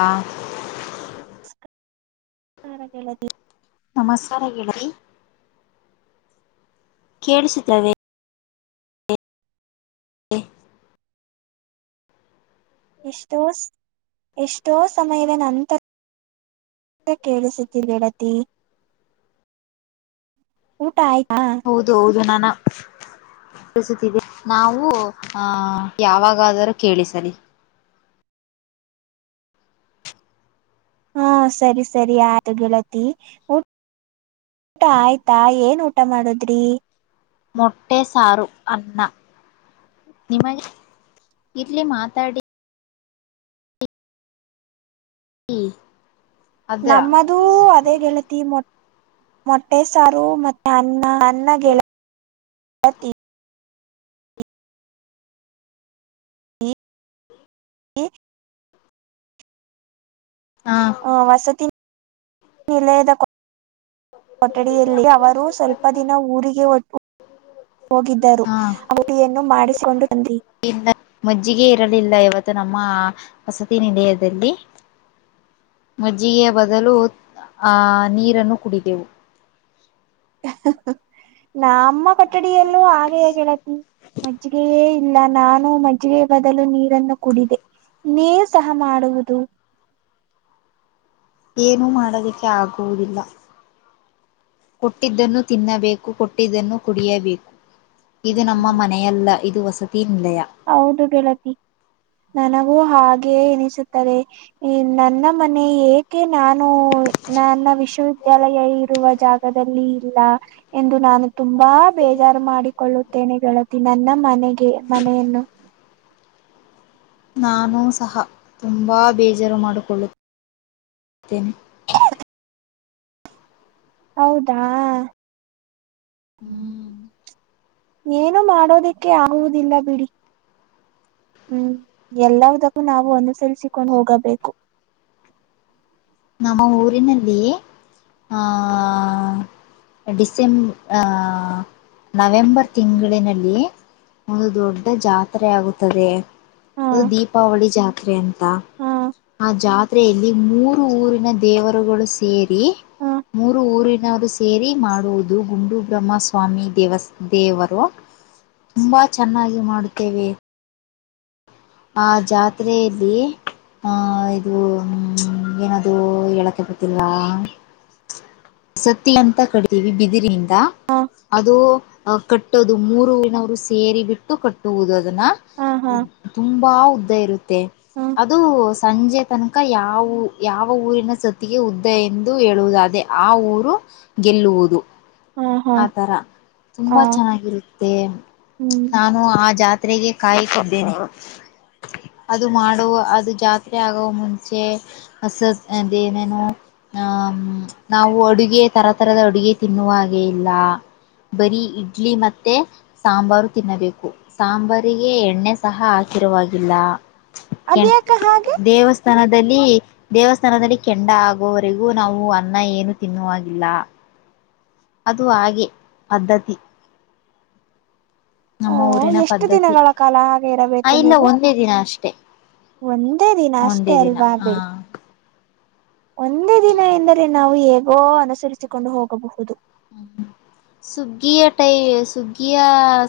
ಹಾ ನಲ್ಲ [unintelligible] ನಮಸ್ಕಾರ ಹೇಳ್ರರಿ ಕೇಳಿಸುತ್ತವೆ. ಎಷ್ಟೋ ಎಷ್ಟೋ ಸಮಯದ ನಂತರ. ಕೇಳಿಸತಿ ಗೆಳತಿ. ಊಟ ಆಯ್ತು. ಹೌದು ಹೌದು ನಾನ. ನಾವು ಆಹ ಯಾವಾಗಾದರೂ ಕೇಳಿಸಲಿ. ಹಾ ಸರಿ ಸರಿ ಆಯ್ತು ಗೆಳತಿ. ಊಟ ಆಯ್ತಾ ಏನ್ ಊಟ ಮಾಡುದ್ರಿ. ಮೊಟ್ಟೆ ಸಾರು ಅನ್ನ ನಿಮಗೆ ಇರ್ಲಿ ಮಾತಾಡಿ. ಈ. ನಮ್ಮ. ಅದೇ ಗೆತಿ ಮೊಟ್ಟೆ ಸಾರು ಮತ್ತೆ ಅನ್ನ ಗೆಳತಿ. ಹ್ಮ [unintelligible] ಹ ವಸತಿ ನಿಲಯದ. ಕೊಠಡಿಯಲ್ಲಿ ಅವರು ಸ್ವಲ್ಪ ದಿನ ಊರಿಗೆ ಒಟ್ಟು. ಹೋಗಿದ್ದರು ಹ ಅವರುನ್ನು ಮಾಡಿಸಿಕೊಂಡು ಬಂದಿ. ಮಜ್ಜಿಗೆ ಇರಲಿಲ್ಲ ಇವತ್ತು ನಮ್ಮ ವಸತಿ ನಿಲಯದಲ್ಲಿ. ಮಜ್ಜಿಗೆಯ ಬದಲು ಆಹ್ ನೀರನ್ನು ಕುಡಿದೆವು. ನ ಅಮ್ಮ ಕೊಠಡಿಯಲ್ಲೂ ಹಾಗೆ ಹೇಗತಿ. ಮಜ್ಜಿಗೆಯೇ ಇಲ್ಲ ನಾನು ಮಜ್ಜಿಗೆ ಬದಲು ನೀರನ್ನು ಕುಡಿದೆ. ನೀವು ಸಹ ಮಾಡುವುದು. ಏನುೂ ಮಾಡೋದಕ್ಕೆ ಆಗುವುದಿಲ್ಲ. ಕೊಟ್ಟಿದ್ದನ್ನು ತಿನ್ನಬೇಕು ಕೊಟ್ಟಿದ್ದನ್ನು ಕುಡಿಯಬೇಕು. ಇದು ನಮ್ಮ ಮನೆಯಲ್ಲ ಇದು ವಸತಿ ನಿಲಯ. ಹೌದು ಗೆಳತಿ ನನಗೂ ಹಾಗೆೇ ಎನಿಸುತ್ತದೆ. ಈ ನನ್ನ ಮನೆ ಏಕೆ ನಾನು ನನ್ನ ವಿಶ್ವವಿದ್ಯಾಲಯ ಇರುವ ಜಾಗ. ದಲ್ಲಿ ಇಲ್ಲ. ಎಂದು ನಾನು ತುಂಬಾ ಬೇಜಾರು ಮಾಡಿಕೊಳ್ಳುತ್ತೇನೆ ಗೆಳತಿ ನನ್ನ ಮನೆಗೆ ಮನೆಯನ್ನು. [unintelligible] ನಾನು ಸಹ ತುಂಬಾ ಬೇಜಾರು ಮಾಡಿಕೊಳ್ಳುತ್ತೇನೆ. ಹೌದಾ. ಹ್ಮ್ ಏನು ಮಾಡೋದಿಕ್ಕೆ ಆಗುದಿಲ್ಲ ಬಿಡಿ. ಹ್ಮ್ ಎಲ್ಲದಕ್ಕೂ ನಾವು ಅನುಸರಿಸಿಕೊಂಡು ಹೋಗಬೇಕು. ನಮ್ಮ ಊರಿನಲ್ಲಿ ಆ ಡಿಸೆ. ಆ ನವೆಂಬರ್ ತಿಂಗಳಿನಲ್ಲಿ. ಒಂದು ದೊಡ್ಡ ಜಾತ್ರೆ ಆಗುತ್ತದೆ ಹಾ ಅದು ದೀಪಾವಳಿ ಜಾತ್ರೆ ಅಂತ. ಹಾ ಆ ಜಾತ್ರೆಯಲ್ಲಿ ಮೂರು ಊರಿನ ದೇವರುಗಳು ಸೇರಿ. ಹಾ ಮೂರು ಊರಿನವರು ಸೇರಿ ಮಾಡುವುದು ಗುಂಡುಬ್ರಹ್ಮ ಸ್ವಾಮಿ ದೇವಸ್ ದೇವರು. ತುಂಬಾ ಚೆನ್ನಾಗಿ ಮಾಡುತ್ತೇವೆ. ಆ ಜಾತ್ರೆಯಲ್ಲಿ. ಹ ಇದುಮ ಏನಾದೂ ಹೇಳಕ್ಕೆ ಬತ್ತಿಲ್ಲ. ಸತಿ ಅಂತ ಕಡಿತೀವಿ ಬಿದಿರಿದ. ಹಾ ಅದು ಕಟ್ಟದು ಮೂರು ನವರು ಸೇರಿ ಬಿಟ್ಟು ಕಟ್ಟುವುದು ಅದನ್ನ. ಹಾ ಹಾ ದ ತುಂಬಾ ಉದ್ದ ಇರುತ್ತೆ ಹಾ ಅದು. ಸಂಜೆ ತನಕ ಯಾವ ಯಾವ ಊರಿನ ಸತಿಗೆ ಉದ್ದ ಎಂದು ಹೇಳುವುದಾದೇ ಆ ಊರು. ಗೆಲ್ಲುವುದು. ಹಾ ಹಾ ಆ ತರ ಹ ತುಂಬಾ ಚೆನ್ನಾಗಿರುತ್ತೆ ಹ್ಮ್ ನಾ ಉ ಆ ಜಾತ್ರೆಗೆ ಕಾಯುತ್ತಿದ್ದೇನೆ ಅದು ಮಾಡುವ ಅದು ಜಾತ್ರೆ ಆಗುವ ಮುಂಚೆ ಅಸಸ ಅಂದೇನೇನೋ ಹ ತ ನಾವು ಅಡುಗೆ ತರತರದ ಅಡುಗೆ ತಿನ್ನುವ ಹಾಗೆ ಇಲ್ಲ ಬರಿ ಇಡ್ಲಿ ಮತ್ತೆ ಸಾಂಬಾರು ತಿನ್ನಬೇಕು ಸಾಂಬಾರಿಗೆ ಎಣ್ಣೆ ಸಹ ಹಾಕಿರುವಾಗಿಲ್ಲ ಕೆ ಅದ್ಯಾಕ ಹಾಗೆ ದೇವಸ್ಥ ದೇಸ್ಥಾನದಲ್ಲಿ ದೇವಸ್ಥಾನದಲ್ಲಿ ಕೆಂಡ ಆಗುವವರೆಗೂ ನಾವು ಅನ್ನ ಏನು ತಿನ್ನುವಾಗಿಲ್ಲ ಅದು ಹಾಗೆ ಪದ್ಧತಿ ಓ ನಮ್ಮ ಊರಿನ ಎಷ್ಟು ಪದ್ಧತಿ ದಿನಗಳ ಕಾಲ ಹಾಗೆ ಆ ಇರಬೇಕು ಇಲ್ಲ ನೀವು ಒಂದೇ ದಿನ ಅಷ್ಟೆ ಒಂದೇ ದಿನ ಅಷ್ಟೇ ಒಂದೇ ದಿನ ಅಲ್ವಾ ಹಾ ಬಿಡಿ ಒಂದೇ ದಿನ ಎಂದರೆ ನಾವು ಹೇಗೋ ಅನುಸರಿಸಿಕೊಂಡು ಹೋಗಬಹುದು ಹ್ಮ ಸುಗ್ಗಿಯ ಟೈ ಸುಗ್ಗಿಯ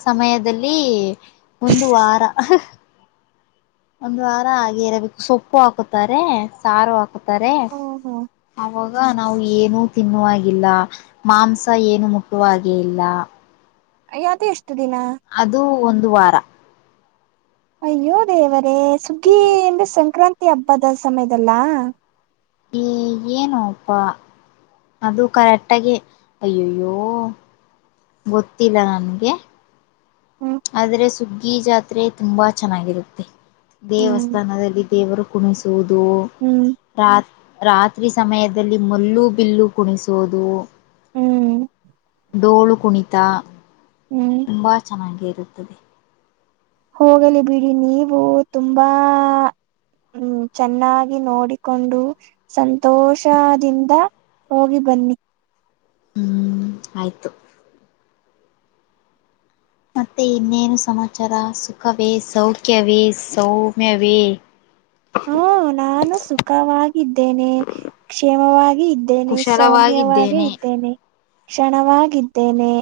ಸಮಯದಲ್ಲಿ ಒಂದು ವಾರ ಹಹ ಒಂದು ವಾರ ಹಾಗೆ ಇರಬೇಕು ಸೊಪ್ಪು ಹಾಕುತ್ತಾರೆ ಸಾರು ಹಾಕುತ್ತಾರೆ ಹ್ಮ್ ಹ್ಮ್ ಅವಾಗ ನಾವು ಏನು ತಿನ್ನುವಾಗಿಲ್ಲ ಮಾಂಸ ಏನು ಮುಟ್ಟುವ ಹಾಗೆ ಇಲ್ಲ ಅಯೋ ಅದು ಎಷ್ಟು ದಿನ ಅದು ಒಂದು ವಾರ ಅಯ್ಯೋ ದೇವರೇ ಸುಗ್ಗಿ ಅಂದ್ರ ಸಂಕ್ರಾಂತಿ ಹಬ್ಬದ ಸಮಯದಲ್ಲಾ ಏ ಏನು ಅಪ್ಪ ಅದು ಕರೆಕ್ಟಾಗಿ ಅಯ್ಯಯ್ಯೋ ಗೊತ್ತಿಲ್ಲ ನನ್ಗೆ ಹ್ಮ್ ಆದ್ರೆ ಸುಗ್ಗಿ ಜಾತ್ರೆ ತುಂಬಾ ಚೆನ್ನಾಗಿರುತ್ತೆ ಹ್ಮ್ ದೇವಸ್ಥಾನದಲ್ಲಿ ದೇವರು. ಕುಣಿಸೂದು. ಹ್ಮ್. ರಾತ್ ರಾತ್ರಿ ಸಮಯದಲ್ಲಿ ಮುಲ್ಲು ಬಿಲ್ಲು ಕುಣಿಸೋದು ಹ್ಮ್ ಡೋಳು ಕುಣಿತ ಹ್ಮ್ ತುಂಬಾ ಚೆನ್ನಾಗಿ ಇರುತ್ತದೆ. ಹೋಗಲಿ ಬಿಡಿ ನೀವು ತುಂಬಾ. ಹ್ಮ್ ಚೆನ್ನಾಗಿ ನೋಡಿಕೊಂಡು. ಸಂತೋಷದಿಂದ ಹೋಗಿ ಬನ್ನಿ ಹ್ಮ್ ಆಯ್ತು. ಮತ್ತೆ ಇನ್ನೇನು ಸಮಾಚಾರ ಸುಖವೇ ಸೌಖ್ಯವೇ ಸೌಮ್ಯವೇ. ಹ್ಮ ನಾನು ಸುಖವಾಗಿದ್ದೇನೆ ಕ್ಷೇಮವಾಗಿ ಇದ್ದೇನೆ ಸೌಮ್ಯವಾಗಿ ಕುಶಲವಾಗಿದ್ದೇನೆ ಇದ್ದೇನೆ. ಕ್ಷಣವಾಗಿದ್ದೇನೆ.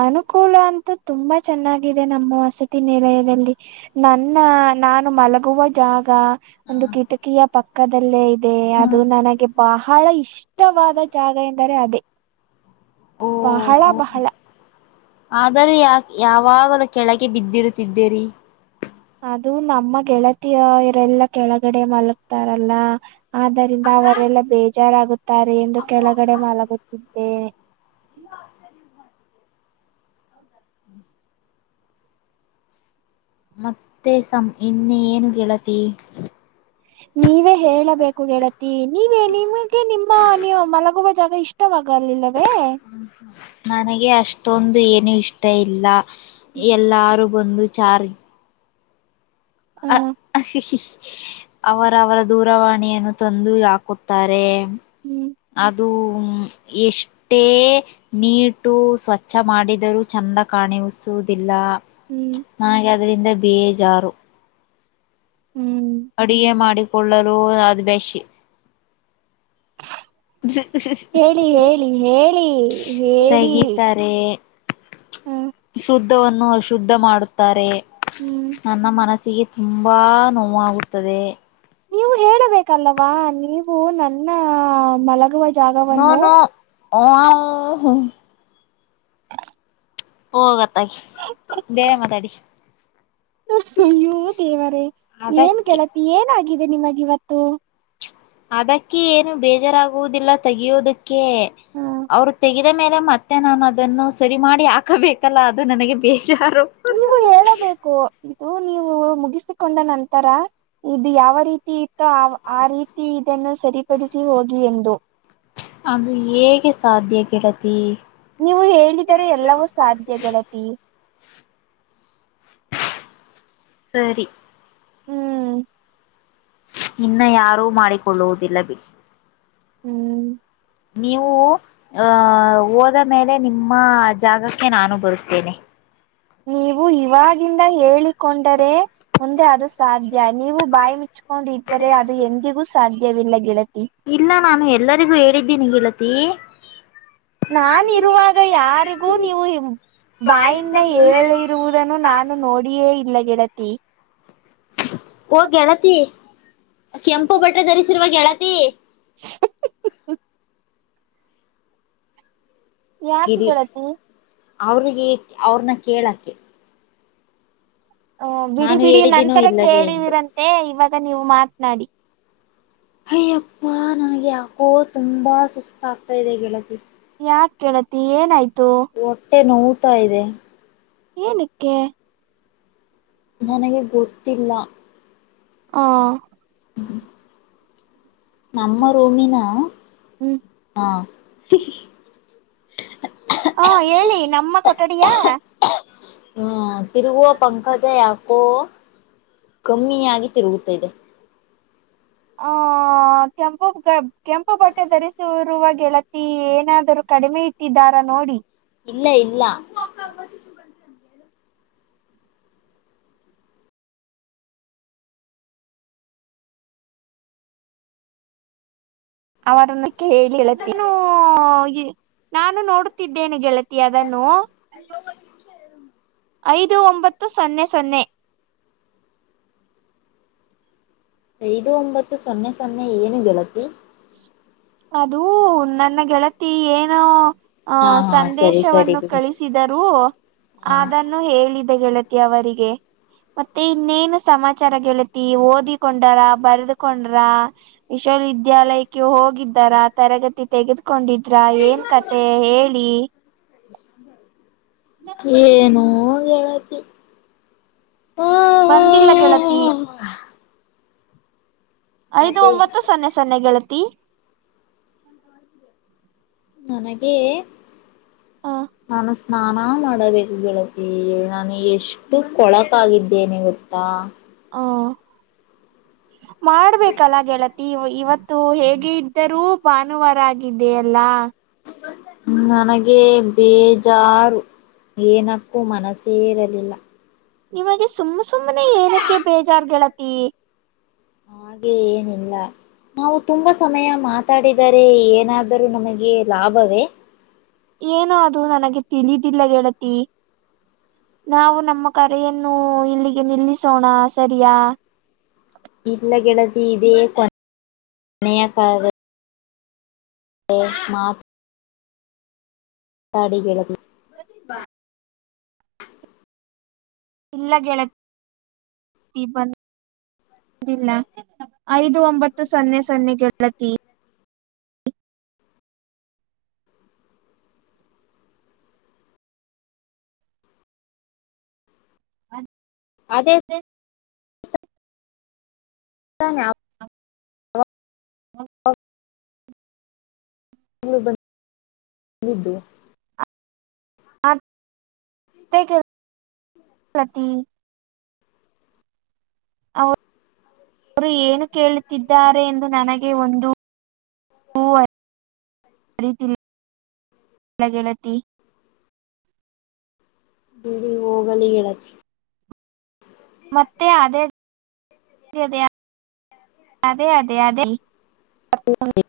ಅನುಕೂಲ ಅಂತೂ ತುಂಬಾ ಚೆನ್ನಾಗಿದೆ ನಮ್ಮ ವಸತಿ ನಿಲಯದಲ್ಲಿ ನನ್ನ ನಾನು ಮಲಗುವ ಜಾಗ ಒಂದು ಕಿಟಕಿಯ ಪಕ್ಕದಲ್ಲೇ ಹೇ ಹ್ಮ ಅದು ನನಗೆ ಬಹಳ ಇಷ್ಟವಾದ ಜಾಗ ಎಂದರೆ ಅದೇ. ಬಹಳ ಬಹಳ. ಆದರೆ ಯಾ ಯಾವಾಗಲೂ ಕೆಳಗೆ ಬಿದ್ದಿರುತ್ತಿದ್ದೀರಿ. ಅದು ನಮ್ಮ ಗೆಳತಿಯರೆಲ್ಲ ಕೆಳಗಡೆ ಮಲಗ್ತಾರಲ್ಲ ಆದ್ದರಿಂದ ಅವರೆಲ್ಲ ಬೇಜಾರಾಗುತ್ತಾರೆ ಎಂದು ಕೆಳಗಡೆ ಮಲಗುತ್ತಿದ್ದೆ. ಮತ್ತೆ ಸಮ ಇನ್ನ ಏನು ಗೆಳತಿ. ನೀವೇ ಹೇಳಬೇಕು ಗೆಳತಿ ನೀವೇ ನಿಮಗೆ ನಿಮ್ಮ ನೀವು ಮಲಗುವ ಜಾಗ ಇಷ್ಟ ಇಷ್ಟವಾಗಲಿಲ್ಲವೇ. ನನಗೆ ಅಷ್ಟೊಂದು ಏನು ಇಷ್ಟ ಇಲ್ಲ ಎಲ್ಲಾರು ಒಂದು ಚಾರ್ ಹ ಅವರ ಅವರ ದೂರವಾಣಿಯನ್ನು ತಂದು ಹಾಕುತ್ತಾರೆ. ಹ್ಮ್ ಅದು ಎಷ್ಟೇ.. ನೀಟು ಸ್ವಚ್ಛ ಮಾಡಿದರೂ ಚಂದ ಕಾಣಿಸುವುದಿಲ್ಲ. ಹ್ಮ್ ನನಗೆ ಅದರಿಂದ ಬೇಜಾರು. ಹ್ಮ್ ಅಡುಗೆ ಮಾಡಿಕೊಳ್ಳಲು ಅದ್ಬಷಿ ಹೇಳಿ ಹೇಳಿ ಹೇಳಿ ಹೇಳಿ ತಗಿತಾರೆ. ಹ ಶುದ್ಧವನ್ನು ಅಶುದ್ಧ ಮಾಡುತ್ತಾರೆ. ಹ್ಮ್ ನನ್ನ ಮನಸ್ಸಿಗೆ ತುಂಬ ನೋವಾಗುತ್ತದೆ. ನೀವು ಹೇಳಬೇಕಲ್ಲವಾ ನೀವು ನನ್ನ ಮಲಗುವ ನೋ ಜಾಗವನ್ನು ನೋ ಹ [inaudible] ಹೋಗತ್ತಾಗಿ. ಬೇರೆ ಮಾತಾಡಿ? ಅಯ್ಯೂ ದೇವರೇ ಏನ್ ಅದಕ್ಕೆ ಗೆಳತಿ ಏನಾಗಿದೆ ನಿಮಗ ಇವತ್ತು ಅದಕ್ಕೆ ಏನು ಬೇಜಾರಾಗುವುದಿಲ್ಲ ತೆೆಗೆಯೋದಕ್ಕೆ. ಹ ಅವ್ರು ತೆೆಗೆದ ಮೇಲೆ ಮತ್ತೆ ನಾನು ಅದನ್ನು ಸರಿ ಮಾಡಿ ಹಾಕಬೇಕಲ್ಲ ಅದು ನನಗೆ ಬೇಜಾರು ನೀವು ಹೇಳಬೇಕು ಇದು ನೀವು ಮುಗಿಸಿಕೊಂಡ ನಂತರ ಇದು ಯಾವ ರೀತಿ ಇತ್ತು ಆ ರೀತಿ ಇದನ್ನು ಸರಿಪಡಿಸಿ ಹೋಗಿ ಎಂದು ಅದು ಹೇಗೆ ಸಾಧ್ಯ ಗೆಳತಿ ನೀವು ಹೇಳಿದರೆ ಎಲ್ಲವೂ ಸಾಧ್ಯ ಗೆಳತಿ. ಸರಿ ಹ್ಮ್ ಇನ್ನ ಯಾರು ಮಾಡಿಕೊಳ್ಳುವುದಿಲ್ಲ. ಬಿಡಿ ಹ್ಮ್ ನೀವು ಆಹ ಹೋದ ಮೇಲೆ ನಿಮ್ಮ ಜಾಗಕ್ಕೆ ನಾನು ಬರುತ್ತೇನೆ. ನೀವು ಇವಾಗಿಂದ ಹೇಳಿಕೊಂಡರೆ ಮುಂದೆ ಅದು ಸಾಧ್ಯ ನೀವು ಬಾಯಿ ಮುಚ್ಕೊಂಡಿದ್ದರೆ ಅದು ಎಂದಿಗೂ ಸಾಧ್ಯವಿಲ್ಲ ಗೆಳತಿ. ಇಲ್ಲ ನಾನು ಎಲ್ಲರಿಗೂ ಹೇಳಿದ್ದೀನಿ ಗೆಳತಿ ನಾನ್ ಇರುವಾಗ ಯಾರಿಗೂ ನೀವು ಬಾಯಿಂದ ಹೇಳಿರುವುದನ್ನು ನಾನು ನೋಡಿಯೇ ಇಲ್ಲ ಗೆಳತಿ. ಓ ಗೆಳತಿ ಕೆಂಪು ಬಟ್ಟೆ ಧರಿಸಿರುವ ಗೆಳತಿ [inaudible] ಯಾಕೆ ಇರಿ ಗೆಳತಿ ಅವ್ರಿಗೆ ಅವ್ರನ್ನ ಕೇಳಕ್ಕೆ ಹಓ ಬಿಡಿ ನಾನು ಬಿಡಿ ಹೇಳಿದ್ದೀನೋ ನಂತರ ಇಲ್ಲವೇ ಎಂದು ಕೇಳಿವಿರಂತೆ ಇವಾಗ ನೀವು ಮಾತ್ನಾಡಿ. ಅಯ್ಯಪ್ಪ ನನಗೆ ಯಾಕೋ ತುಂಬಾ ಸುಸ್ತಾ ಅಗ್ತಾ ಇದೆ ಗೆಳತಿ. ಯಾಕ ಗೆಳತಿ ಏನಾಯ್ತು? ಹೊಟ್ಟೆ ನೋವತ್ ಇದೆ ಏನಕ್ಕೆ? ನನಗೆ ಗೊತ್ತಿಲ್ಲ. ಹಾ ಹ್ಮ ನಮ್ಮ ರೂಮಿನ. ಹ್ಮ್ ಹಾ ಹಾ ಹೇಳಿ ನಮ್ಮ ಕೊಠಡಿಯ. ಹ್ಮ ತಿರುಗುವ ಪಂಕಜ ಯಾವ ಹೋ ಕಮ್ಮಿಯಾಗಿ ತಿರುಗು ತಿದೆ ಆ ಕೆಂಪು ಕೆಂಪು ಬಟ್ಟೆ ಧರಿಸಿರುವಾಗ ಗೆಳತ್ ಏನಾದರೂ ಕಡಿಮೆ ಇಟ್ಟಿದ್ದಾರ ನೋಡಿ. ಇಲ್ಲ ಇಲ್ಲ? ಅವರನ್ನು ಕೇಳಿ [unintelligible] ಹೇಳತ್ತಿನೂ ನಾನು ನೋಡುತ್ತಿದ್ದೇನೆ ಗೆಳತಿ ಅದನ್ನು ಐದು ಒಂಬತ್ತು ಸೊನ್ನೆ ಸೊನ್ನೆ. ಐದು ಒಂಬತ್ತು ಸೊನ್ನೆ ಸೊನ್ನೆ ಏನು ಗೆಳತಿ. ಅದು ನನ್ನ ಗೆಳತಿ ಏನೋ.... ಆ ಹಾ ಹಾ ಸರಿ ಸರಿ ಸಂದೇಶವನ್ನು ಬಿಡಿ ಕಳಿಸಿದರೂ ಹಾ ಅದ್ಕ್ ಇನು ಹೇಳಿದೆ ಗೆಳತಿ ಅವರಿಗೆ ಮತ್ತೆ ಇನ್ನೇನು ಸಮಾಚಾರ ಗೆಳತಿ ಓದಿಕೊಂಡರ? ಬರ್ದಕೊಂಡ್ರ? ವಿಶ್ವವಿದ್ಯಾಲಯಕ್ ಕೆ ಹೋಗಿದ್ದಾರ ತರಗತಿ ತೆಗೆದುಕೊಂಡಿದ್ರ ಏನ್ ಕತೆ ಹೇಳಿ ಏನೋ ಗೆಳತಿ ಹಾ.. ಬಂದಿಲ್ಲ ಗೆಳತಿ? ಐದು ಮತ್ತೆ ಒಂಬತ್ತು ಸೊನ್ನೆ ಸೊನ್ನೆ ಗೆಳತಿ. ನನಗೆ ಹ ಅನ್ಸ್ ಸ್ನಾನ ಮಾಡಬೇಕು ಗೆಳತಿ ನಾನು ಎಷ್ಟು ಕೊಳಕಾಗಿದ್ದೇನೆ ಗೊತ್ತಾ? ಹ್ಮ ಮಾಡ್ಬೇಕಲ್ಲ ಗೆಳತಿ ಇವತ್ತು. ಹೇಗೆ ಇದ್ದರೂ ಭಾನುವಾರ ಆಗಿದೆಯಲ್ಲಾ. ನನಗೆ ಬೇಜಾರು.. ಏನಕ್ಕೂ ಮನಸ್ಸೇ ಇರಲಿಲ್ಲ. ನಿಮಗೆ ಸುಮ್ಮ್ ಸುಮ್ಮ್ನೆ ಏನಕ್ಕೆ ಬೇಜಾರ್ ಗೆಳತಿ. ಹಾಗೆ ಏನಿಲ್ಲ? ನಾವು ತುಂಬಾ ಸಮಯ ಮಾತಾಡಿದರೆ ಏನಾದರೂ ನಮಗೆ ಲಾಭವೇ? ಏನು ಅದು ನನಗೆ ತಿಳಿದಿಲ್ಲ ಗೆಳತಿ. ನಾವು ನಮ್ಮ ಕರೆಯನ್ನು ಇಲ್ಲಿಗೆ ನಿಲ್ಲಿಸೋಣ ಸರಿಯಾ. ಇಲ್ಲ ಗೆಳತಿ ಇದೇ ಕೋನೆಯ ಕಾಲ್ ಮತ್ [inaudible] ಮತಾಡಿ ಗೆಳತಿ ಇಲ್ಲ ಗೆಳತಿ ಬಿಲ್ಲ ಐದು ಒಂಬತ್ತು ಸೊನ್ನೆ ಸೊನ್ನೆ ಗೆಳತಿ ಅ [inaudible] ಅದೇ ಓಕೆ [inaudible] ಬ ಬಿದ್ದು [unintelligible] ಹಾ ಕೇಳತಿ [unintelligible] ಅವರು ಏನು ಕೇಳುತ್ತಿದ್ದಾರೆ ಎಂದು ನನಗೆ ಒಂದು ಅ ತಿಲ್ಲ [unintelligible] ಬಿಡಿ ಹೋಗಲಿ ಗೆಳತಿ ಮತ್ತೆ ಅದೇ ಅದೇ ಅದೇ ಅದೇ ಹ [unintelligible]